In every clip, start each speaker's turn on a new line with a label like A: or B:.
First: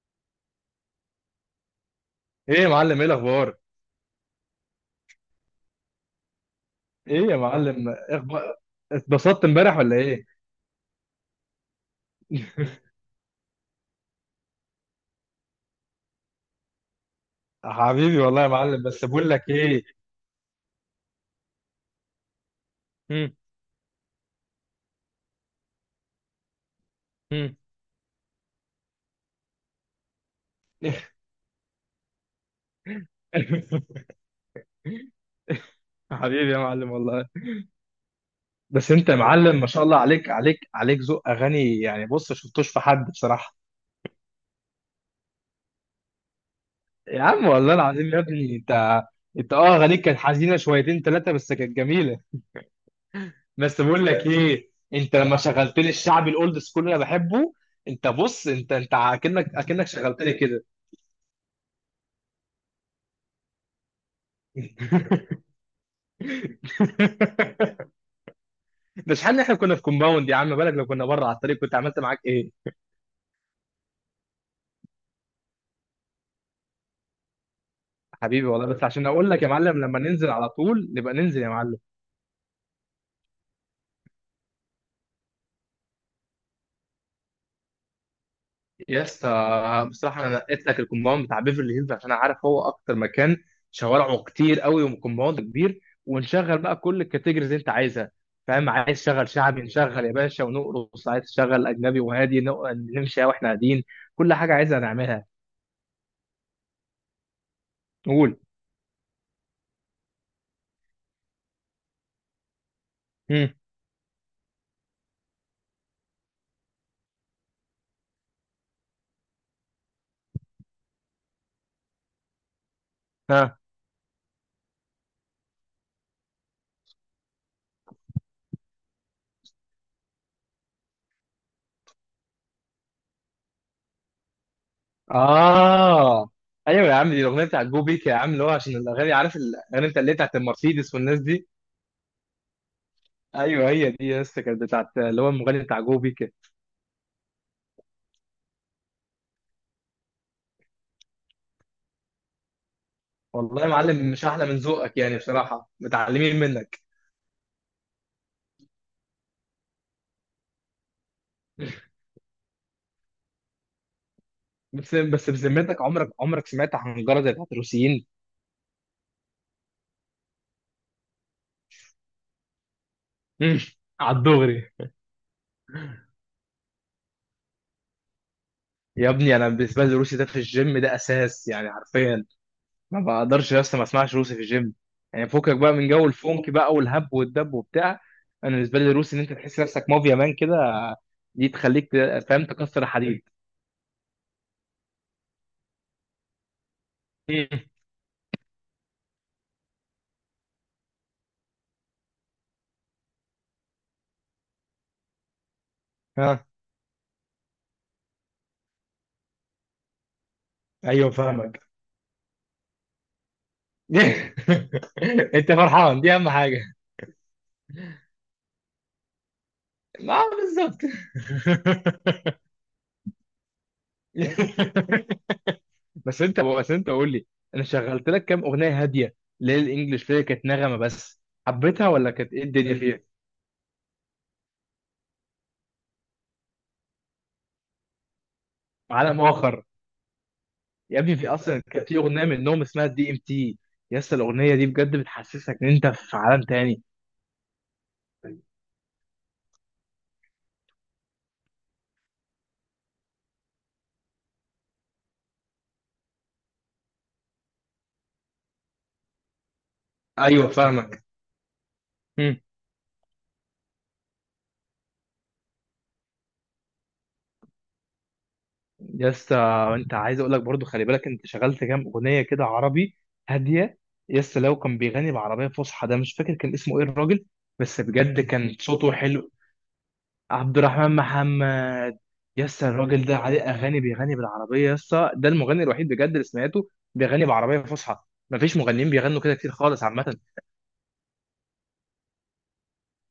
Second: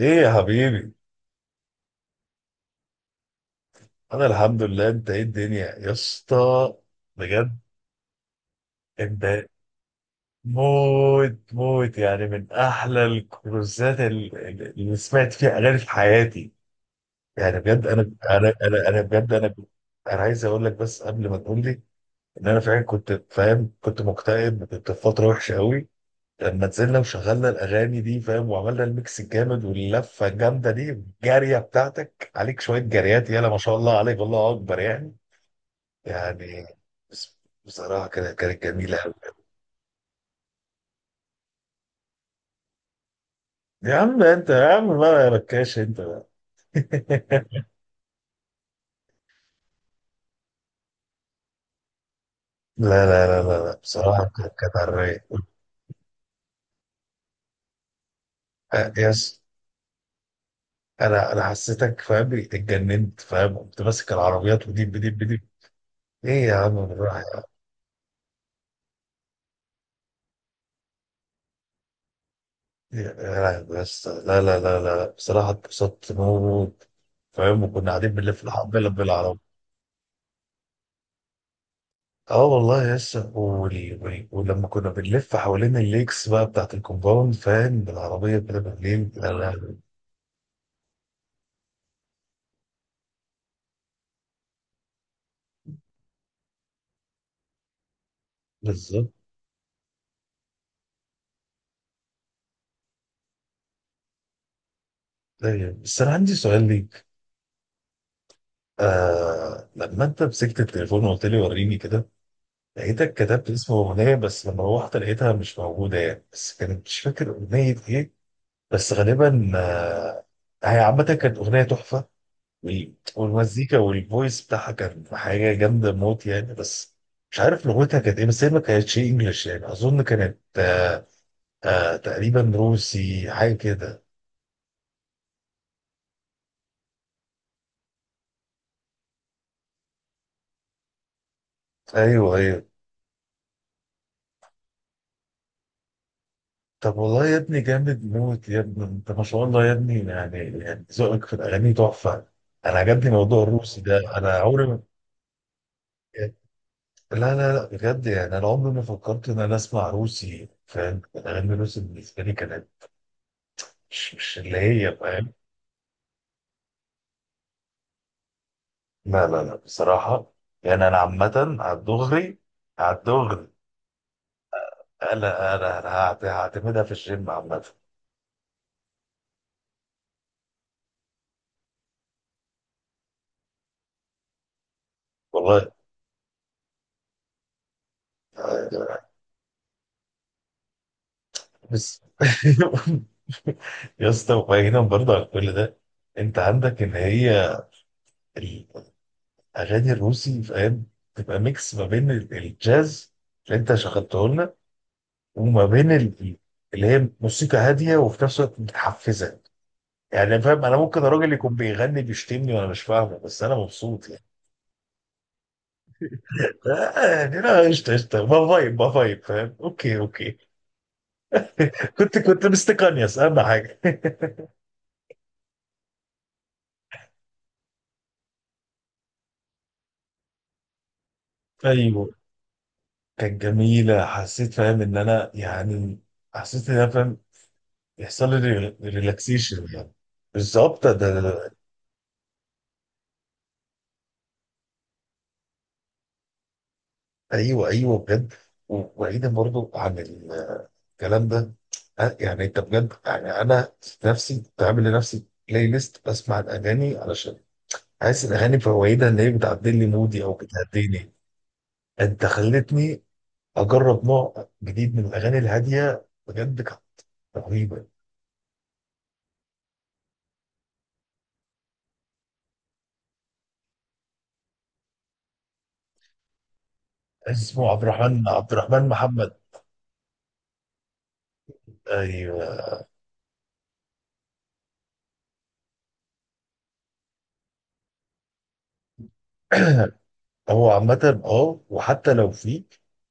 A: ايه يا حبيبي.
B: ايه يا معلم، ايه الاخبار؟
A: انا الحمد لله، انت ايه الدنيا يا اسطى؟
B: ايه يا
A: بجد،
B: معلم، إيه اخبار؟ اتبسطت
A: انت
B: امبارح ولا ايه؟
A: موت موت يعني من احلى الكروزات اللي سمعت فيها اغاني في حياتي. يعني بجد، انا
B: حبيبي والله يا
A: انا
B: معلم،
A: انا انا
B: بس بقول
A: بجد
B: لك
A: انا.
B: ايه.
A: انا عايز اقول لك بس قبل ما تقول لي ان انا فعلا كنت
B: مم،
A: فاهم، كنت مكتئب، كنت في فتره وحشه قوي لما نزلنا وشغلنا
B: مم.
A: الاغاني دي فاهم، وعملنا الميكس الجامد واللفه الجامده دي الجاريه بتاعتك، عليك شويه جاريات، يلا ما شاء الله عليك، الله اكبر يعني.
B: حبيبي يا
A: يعني
B: معلم والله.
A: بس- بصراحة كانت
B: بس
A: جميلة
B: انت
A: أوي.
B: يا معلم ما شاء الله عليك عليك عليك، ذوق اغاني يعني. بص شفتوش في حد بصراحه.
A: يا عم انت، يا عم بقى، يا ركاش انت بقى.
B: يا عم والله العظيم يا ابني، انت اه اغانيك كانت حزينه شويتين ثلاثه، بس كانت جميله.
A: لا، لا، لا، لا، لا.
B: بس بقول لك
A: بصراحة كانت
B: ايه،
A: كانت على
B: انت
A: الرايق.
B: لما شغلت لي الشعبي الاولد سكول اللي انا بحبه، انت بص، انت
A: آه،
B: انت
A: يس.
B: اكنك شغلت لي كده.
A: أنا حسيتك فاهم، اتجننت فاهم، كنت ماسك العربيات وديب بديب بديب. إيه يا عم، بالراحة يا عم.
B: ده شحال احنا كنا في كومباوند يا عم، بالك لو كنا بره على الطريق كنت عملت معاك ايه؟
A: بس لا لا لا لا بصراحة اتبسطت موت فاهم، وكنا قاعدين بنلف
B: حبيبي والله، بس
A: الحبة
B: عشان اقول
A: بالعربية.
B: لك يا معلم، لما ننزل على طول نبقى ننزل يا معلم.
A: اه والله يسا ولما كنا بنلف حوالين الليكس بقى بتاعت الكومباوند فاهم، بالعربية كده
B: يا
A: بالليل، لا لا.
B: اسطى بصراحه انا نقيت لك الكومباوند بتاع بيفرلي هيلز، عشان انا عارف هو اكتر مكان شوارعه كتير قوي وكومباوند كبير، ونشغل بقى كل الكاتيجوريز اللي انت عايزها. فاهم؟ عايز
A: بالظبط.
B: تشغل شعبي نشغل يا باشا ونرقص، عايز تشغل اجنبي وهادي نمشي واحنا قاعدين، كل حاجه عايزها نعملها.
A: ايوه بس انا عندي سؤال ليك.
B: قول.
A: آه لما انت مسكت التليفون وقلت لي وريني كده، لقيتك كتبت
B: امم.
A: اسم اغنية، بس لما روحت لقيتها مش موجودة يعني، بس كانت مش فاكر اغنية ايه. بس غالبا آه، هي عامة كانت اغنية تحفة. والمزيكا والفويس بتاعها كان حاجه جامده موت يعني، بس مش عارف لغتها كانت ايه، بس هي ما كانتش انجلش يعني، اظن كانت آه تقريبا روسي حاجه كده.
B: اه، ايوه يا عم دي الاغنيه بتاعت جو بيك يا عم، اللي هو عشان الاغاني، عارف الاغاني بتاع اللي هي بتاعت المرسيدس والناس دي.
A: ايوه ايوه.
B: ايوه هي دي يا اسطى، كانت بتاعت اللي هو المغني بتاع جو بيك.
A: طب والله يا ابني جامد موت يا ابني، انت ما شاء الله يا ابني، يعني ذوقك في الاغاني تحفه. انا عجبني موضوع
B: والله يا
A: الروسي
B: معلم
A: ده،
B: مش
A: انا
B: احلى من
A: عمري ما...
B: ذوقك يعني، بصراحه متعلمين منك.
A: لا لا لا بجد يعني انا عمري ما فكرت ان انا اسمع روسي فاهم، الاغاني الروسي بالنسبه لي كانت مش اللي
B: بس
A: هي
B: بس
A: فاهم.
B: بذمتك عمرك عمرك سمعت حنجره زي بتاعت الروسيين؟
A: لا لا لا بصراحة يعني، أنا عامة على الدغري، على الدغري.
B: على الدغري.
A: أنا هعتمدها في الجيم عامة.
B: يا ابني انا بالنسبه لي الروسي ده في الجيم ده اساس يعني حرفيا. ما بقدرش يا اسطى ما اسمعش روسي في الجيم، يعني فكك
A: والله.
B: بقى من جو الفونك بقى والهب والدب وبتاع. انا بالنسبه لي الروسي ان انت تحس نفسك مافيا مان كده، دي تخليك
A: بس.
B: فاهم تكسر حديد.
A: يا اسطى، وبعيدا برضه عن كل ده، أنت عندك إن
B: مم.
A: هي الأغاني الروسي فاهم تبقى ميكس ما بين الجاز اللي أنت شغلته لنا، وما بين
B: ها.
A: اللي هي موسيقى هادية وفي نفس الوقت متحفزة. يعني فاهم، أنا ممكن
B: ايوه
A: الراجل يكون
B: فاهمك.
A: بيغني بيشتمني وأنا مش فاهمه، بس أنا مبسوط يعني.
B: انت فرحان دي اهم حاجه.
A: عادي، لا، قشطة قشطة، ما فايب ما فايب، فاهم، اوكي
B: ما
A: اوكي.
B: بالظبط.
A: كنت مستقنيس اهم حاجة.
B: بس انت، بس انت قول لي، انا شغلت لك كام اغنيه هاديه ليه، الانجليش فيها كانت نغمه، بس حبيتها
A: ايوه
B: ولا كانت ايه الدنيا فيها؟
A: كانت جميلة، حسيت فاهم ان انا يعني، حسيت ان انا فاهم يحصل لي
B: عالم اخر.
A: ريلاكسيشن يعني. بالظبط.
B: يا ابني في اصلا كان في اغنيه منهم اسمها دي ام تي، يا اسطى الاغنيه دي بجد بتحسسك ان انت في عالم تاني.
A: ايوه ايوه بجد. وبعيدا برضو عن الكلام ده، يعني انت بجد يعني، انا نفسي بعمل لنفسي بلاي ليست بسمع الاغاني علشان حاسس الاغاني فوائدها ان هي بتعدل لي مودي او
B: ايوه فاهمك.
A: بتهديني. انت
B: مم.
A: خلتني اجرب نوع جديد من الاغاني الهاديه، بجد كانت رهيبه.
B: يا اسطى، انت عايز اقول لك برضو، خلي بالك انت شغلت كام اغنيه كده عربي هاديه. يا اسطى لو كان بيغني بعربيه فصحى، ده مش فاكر كان اسمه ايه الراجل.
A: اسمه
B: بس
A: عبد
B: بجد
A: الرحمن عبد
B: كان
A: الرحمن
B: صوته حلو.
A: محمد.
B: عبد الرحمن محمد. يا اسطى
A: ايوه.
B: الراجل ده عليه اغاني بيغني بالعربيه، يا اسطى ده المغني الوحيد بجد اللي سمعته بيغني بعربيه فصحى. مفيش مغنيين بيغنوا كده كتير خالص عامه.
A: هو عامه اه وحتى لو في،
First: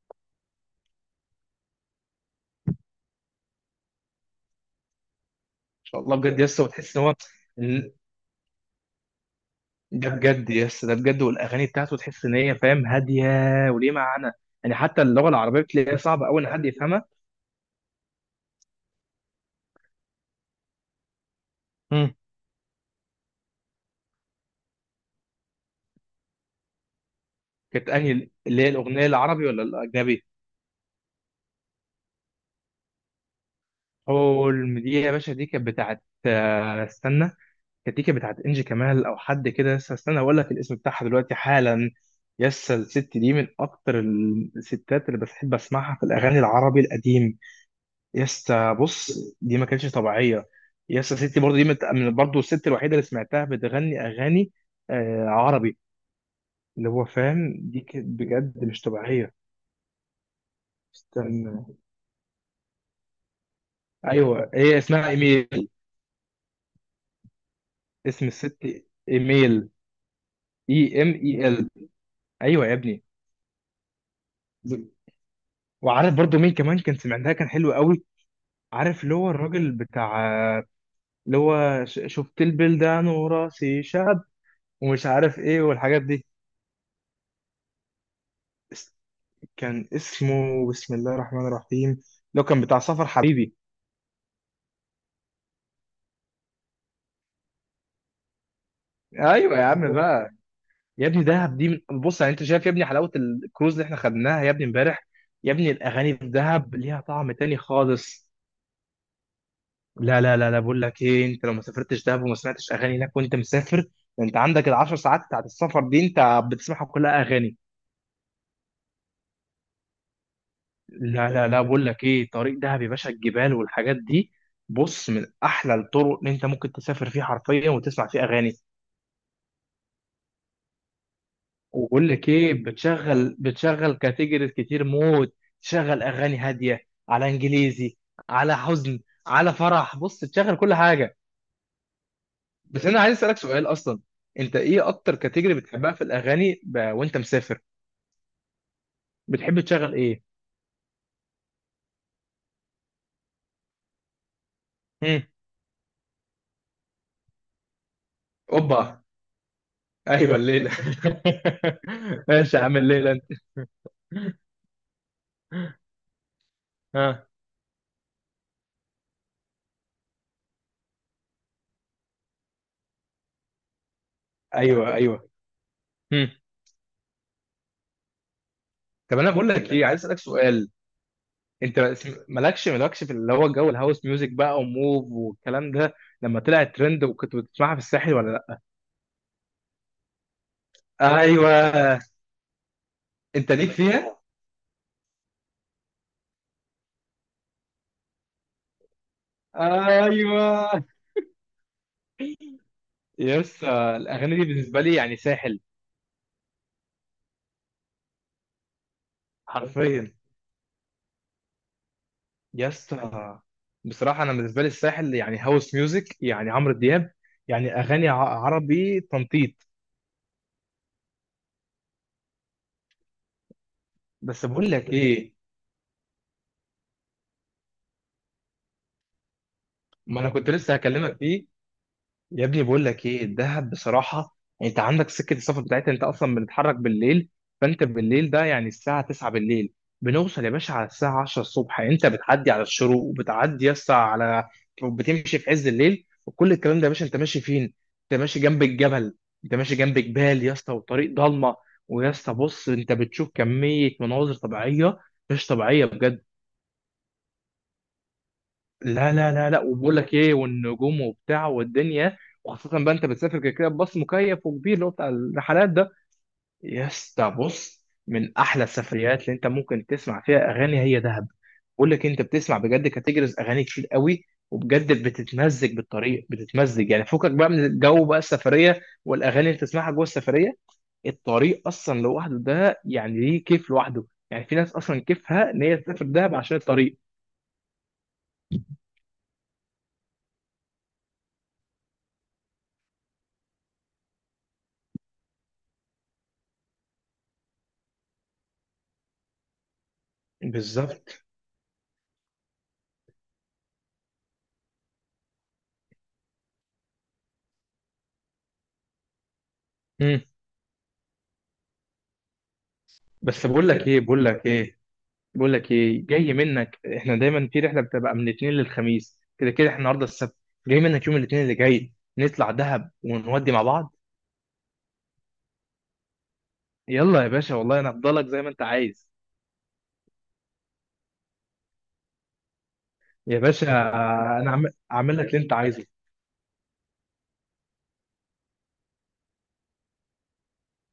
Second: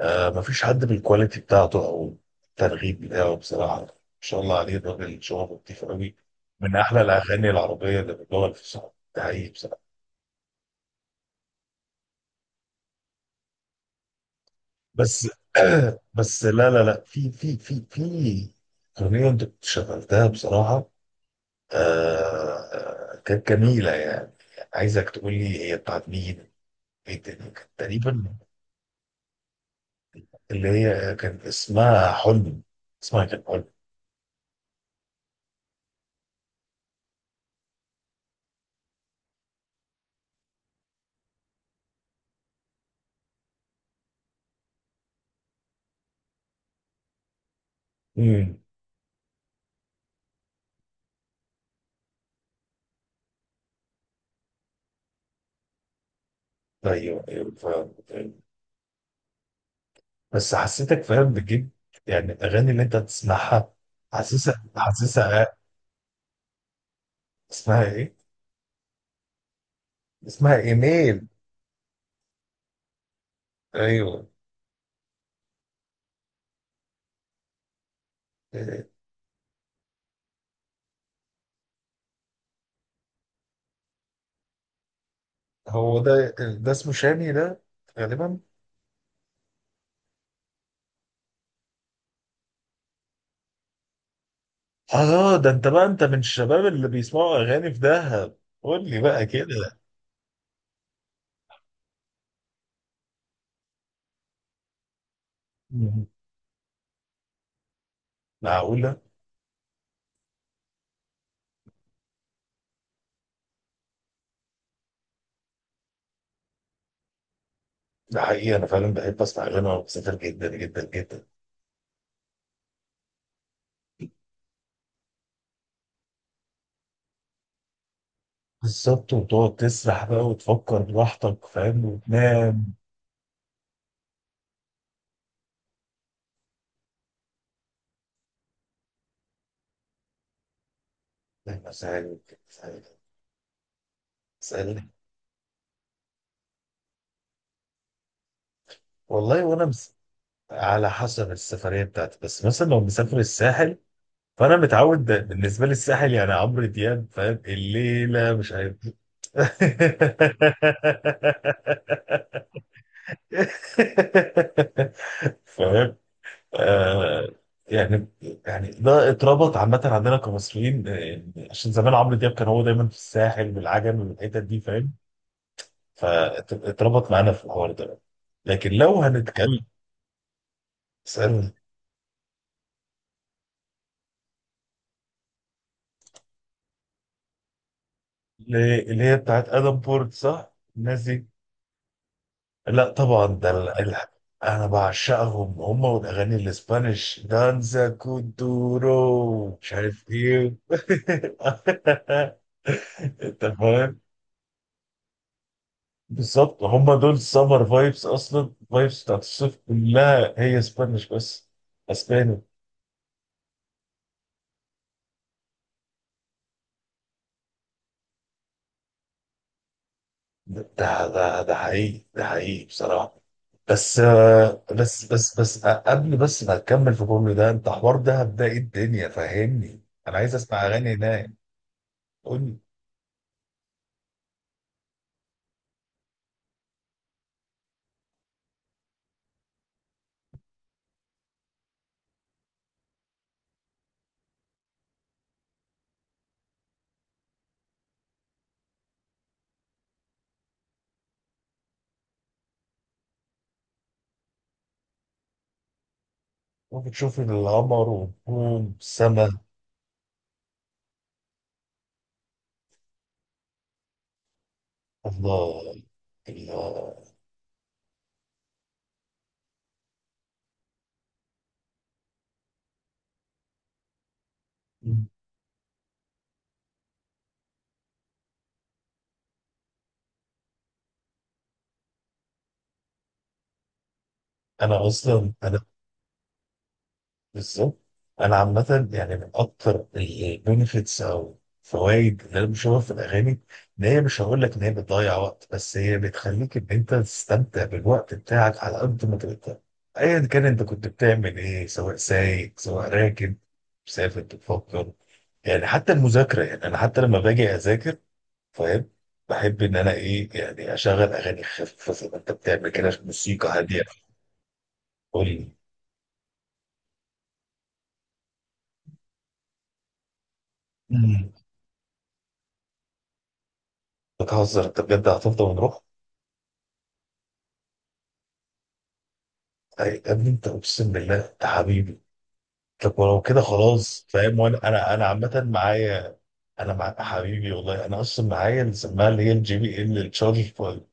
A: آه مفيش حد بالكواليتي بتاعته او الترغيب بتاعه بصراحه، ما شاء الله عليه الراجل، شغله لطيف
B: شاء
A: قوي،
B: الله بجد يس،
A: من
B: وتحس
A: احلى
B: ان هو
A: الاغاني
B: ال-
A: العربيه اللي بتدور في الصحف، ده حقيقي بصراحه.
B: ده بجد يس، ده بجد، والاغاني بتاعته تحس ان هي فاهم هاديه وليه معنى. يعني حتى
A: بس
B: اللغه العربيه بتلاقيها صعبه قوي ان حد
A: لا لا لا،
B: يفهمها.
A: في اغنيه انت كنت شغلتها بصراحه،
B: مم.
A: آه كانت جميلة يعني. عايزك تقول لي هي بتاعت مين، ايه الدنيا كانت
B: كانت انهي،
A: تقريبا،
B: اللي هي الاغنيه العربي ولا الاجنبي؟
A: اللي هي كان اسمها حلم، اسمها كان حلم.
B: حلم دي يا باشا، دي كانت بتاعت آه، استنى. كانت دي كانت بتاعت انجي كمال او حد كده، يس استنى اقول لك الاسم بتاعها دلوقتي حالا. يس الست دي من اكتر الستات اللي بحب اسمعها في الاغاني العربي القديم.
A: امم.
B: يسا بص، دي ما كانتش طبيعيه. يسا ستي برضو دي برضو الست الوحيده اللي سمعتها بتغني اغاني آه عربي، اللي هو
A: ايوه ايوه،
B: فاهم دي
A: فاهم
B: كانت
A: فاهم.
B: بجد مش طبيعيه.
A: بس حسيتك فاهم
B: استنى.
A: بتجيب يعني الاغاني اللي انت بتسمعها،
B: ايوه
A: حاسسها
B: هي اسمها
A: حاسسها.
B: ايميل.
A: اسمها ايه؟
B: اسم الست ايميل.
A: اسمها
B: اي ام
A: ايميل.
B: اي ال. ايوه يا ابني.
A: ايوه.
B: وعارف برضو مين كمان كان سمعناها كان حلو قوي؟
A: إيه،
B: عارف اللي هو الراجل بتاع، اللي هو شفت البلدان وراسي شعب ومش عارف ايه
A: هو
B: والحاجات دي؟
A: ده اسمه شامي ده غالبا.
B: كان اسمه بسم الله الرحمن الرحيم، لو كان بتاع سفر حبيبي.
A: اه، ده انت بقى، انت من الشباب اللي بيسمعوا اغاني في دهب، قول لي بقى
B: ايوه يا
A: كده.
B: عم بقى. يا ابني دهب دي من... بص يعني انت شايف يا ابني حلاوه الكروز اللي احنا خدناها يا ابني امبارح؟ يا ابني الاغاني في دهب ليها طعم تاني خالص.
A: معقولة؟
B: لا لا لا لا، بقول لك ايه، انت لو ما سافرتش دهب وما سمعتش اغاني هناك وانت مسافر، ده انت عندك العشر ساعات بتاعت السفر دي انت بتسمعها كلها اغاني.
A: ده حقيقي، أنا فعلا بحب أسمع أغاني وأنا بسافر، جدا جدا جدا.
B: لا لا لا، بقول لك ايه، طريق دهب يا باشا الجبال والحاجات دي، بص من احلى الطرق اللي انت ممكن تسافر فيها حرفيا وتسمع فيها اغاني.
A: بالظبط، وتقعد تسرح بقى وتفكر براحتك فاهم،
B: وبقول لك ايه،
A: وتنام.
B: بتشغل كاتيجوريز كتير موت، تشغل اغاني هاديه على انجليزي، على حزن، على فرح، بص تشغل كل حاجه.
A: مسائل.
B: بس انا عايز اسالك سؤال اصلا، انت
A: مسائل.
B: ايه اكتر كاتيجوري بتحبها في الاغاني وانت مسافر؟
A: والله
B: بتحب
A: وأنا
B: تشغل
A: مس...
B: ايه؟
A: على حسب السفرية بتاعتي، بس مثلا لو مسافر الساحل، فأنا متعود ده
B: هم.
A: بالنسبة لي، الساحل يعني عمرو دياب فاهم، الليلة مش عارف.
B: اوبا. ايوه الليله. ماشي يا عم الليله انت.
A: فاهم. آه
B: ها.
A: يعني، يعني ده اتربط عامة عندنا كمصريين، آه، يعني عشان زمان عمرو دياب كان هو دايما في الساحل والعجمي والحتت دي فاهم،
B: ايوه ايوه. هم.
A: فاتربط معانا في الحوار ده. لكن لو
B: طب انا بقول
A: هنتكلم،
B: لك ايه، عايز اسالك سؤال.
A: اسألني.
B: مالكش مالكش في اللي هو جو الهاوس ميوزك بقى وموف والكلام ده لما طلع ترند، وكنت بتسمعها في الساحل ولا لا؟
A: اللي هي بتاعت ادم بورت صح، الناس دي.
B: ايوه.
A: لا طبعا، ده
B: انت ليك فيها.
A: انا بعشقهم هم، والاغاني الاسبانيش دانزا كودورو مش عارف ايه.
B: ايوه.
A: انت
B: يس
A: فاهم.
B: الاغاني دي بالنسبه لي يعني ساحل،
A: بالظبط، هم دول سمر فايبس اصلا، فايبس بتاعت الصيف
B: حرفيا.
A: كلها هي اسبانيش بس، اسباني.
B: يس. بصراحه انا بالنسبه لي الساحل يعني هاوس ميوزك، يعني عمرو دياب، يعني اغاني عربي تنطيط.
A: ده حقيقي، ده حقيقي بصراحه. بس
B: بس بقول لك ايه،
A: قبل بس ما تكمل في كل ده، انت حوار دهب ده ايه الدنيا، فهمني، انا
B: ما انا
A: عايز
B: كنت
A: اسمع
B: لسه
A: اغاني
B: هكلمك
A: هناك.
B: فيه.
A: قول
B: يا
A: لي.
B: ابني بقول لك ايه الدهب بصراحه، يعني انت عندك سكه السفر بتاعتها، انت اصلا بنتحرك بالليل، فانت بالليل ده يعني الساعه 9 بالليل بنوصل يا باشا على الساعه 10 الصبح، يعني انت بتعدي على الشروق وبتعدي يا اسطى على، بتمشي في عز الليل وكل الكلام ده. يا باشا انت ماشي فين؟ انت ماشي جنب الجبل، انت ماشي جنب جبال يا اسطى، وطريق ضلمه، ويا اسطى بص انت بتشوف كميه مناظر طبيعيه مش طبيعيه بجد.
A: ممكن تشوف القمر والنجوم
B: لا لا
A: السما.
B: لا لا، وبقول لك ايه، والنجوم وبتاع والدنيا، وخاصة بقى انت بتسافر كده كده بباص مكيف وكبير اللي هو بتاع الرحلات
A: الله.
B: ده. يا
A: الله.
B: اسطى بص، من احلى السفريات اللي انت ممكن تسمع فيها اغاني هي دهب. بقول لك انت بتسمع بجد كاتيجوريز اغاني كتير قوي، وبجد بتتمزج بالطريق، بتتمزج يعني، فكك بقى من الجو بقى السفرية والاغاني اللي بتسمعها جوه السفرية. الطريق اصلا لوحده ده يعني ليه كيف لوحده، يعني في ناس
A: انا
B: اصلا
A: اصلا
B: كيفها
A: انا.
B: ان هي تسافر دهب عشان الطريق.
A: بالظبط. انا عامه يعني من اكتر البنفيتس او فوائد اللي انا بشوفها في الاغاني، ان هي مش هقول لك ان هي بتضيع وقت، بس هي بتخليك ان انت تستمتع بالوقت بتاعك على قد ما تقدر، ايا كان انت كنت
B: بالظبط.
A: بتعمل ايه، سواء سايق سواء راكب مسافر بتفكر. يعني حتى المذاكره، يعني انا حتى لما باجي اذاكر فاهم، بحب ان انا ايه يعني، اشغل اغاني خفيفه زي ما انت بتعمل كده،
B: بس
A: موسيقى
B: بقول
A: هاديه.
B: لك ايه، بقول لك ايه،
A: قول لي.
B: بقول لك ايه جاي منك، احنا دايما في رحله بتبقى من الاثنين للخميس كده كده، احنا النهارده السبت، جاي منك يوم الاثنين اللي جاي نطلع دهب ونودي مع بعض.
A: بتهزر انت بجد، هتفضل ونروح؟
B: يلا يا باشا والله انا هفضلك زي ما انت عايز.
A: يا ابني انت، اقسم بالله انت حبيبي. طب ولو
B: يا
A: كده
B: باشا،
A: خلاص فاهم،
B: انا
A: وانا انا
B: اعمل لك اللي
A: عامه
B: انت عايزه.
A: معايا. انا مع حبيبي والله، انا اصلا معايا اللي سماها اللي هي الـJBL التشارج بوينت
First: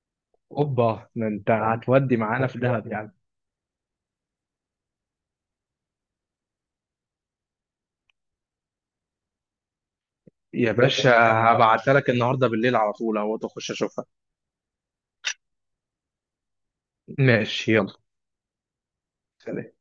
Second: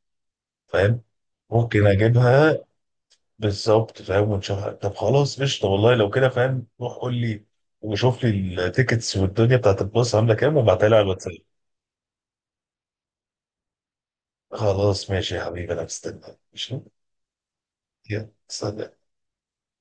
A: فاهم.
B: اوبا، ده انت
A: ممكن
B: هتودي معانا في
A: اجيبها.
B: دهب يعني؟
A: بالظبط فاهم، ونشوفها. طب خلاص قشطه والله، لو كده فاهم، روح قول لي وشوف لي التيكتس والدنيا بتاعت الباص عامله كام،
B: يا
A: وابعتها لي على
B: باشا
A: الواتساب.
B: هبعتها لك النهارده بالليل على طول اهو تخش اشوفها.
A: خلاص ماشي يا حبيبي، انا مستني. ماشي.
B: ماشي يلا.
A: يلا سلام.
B: سلام.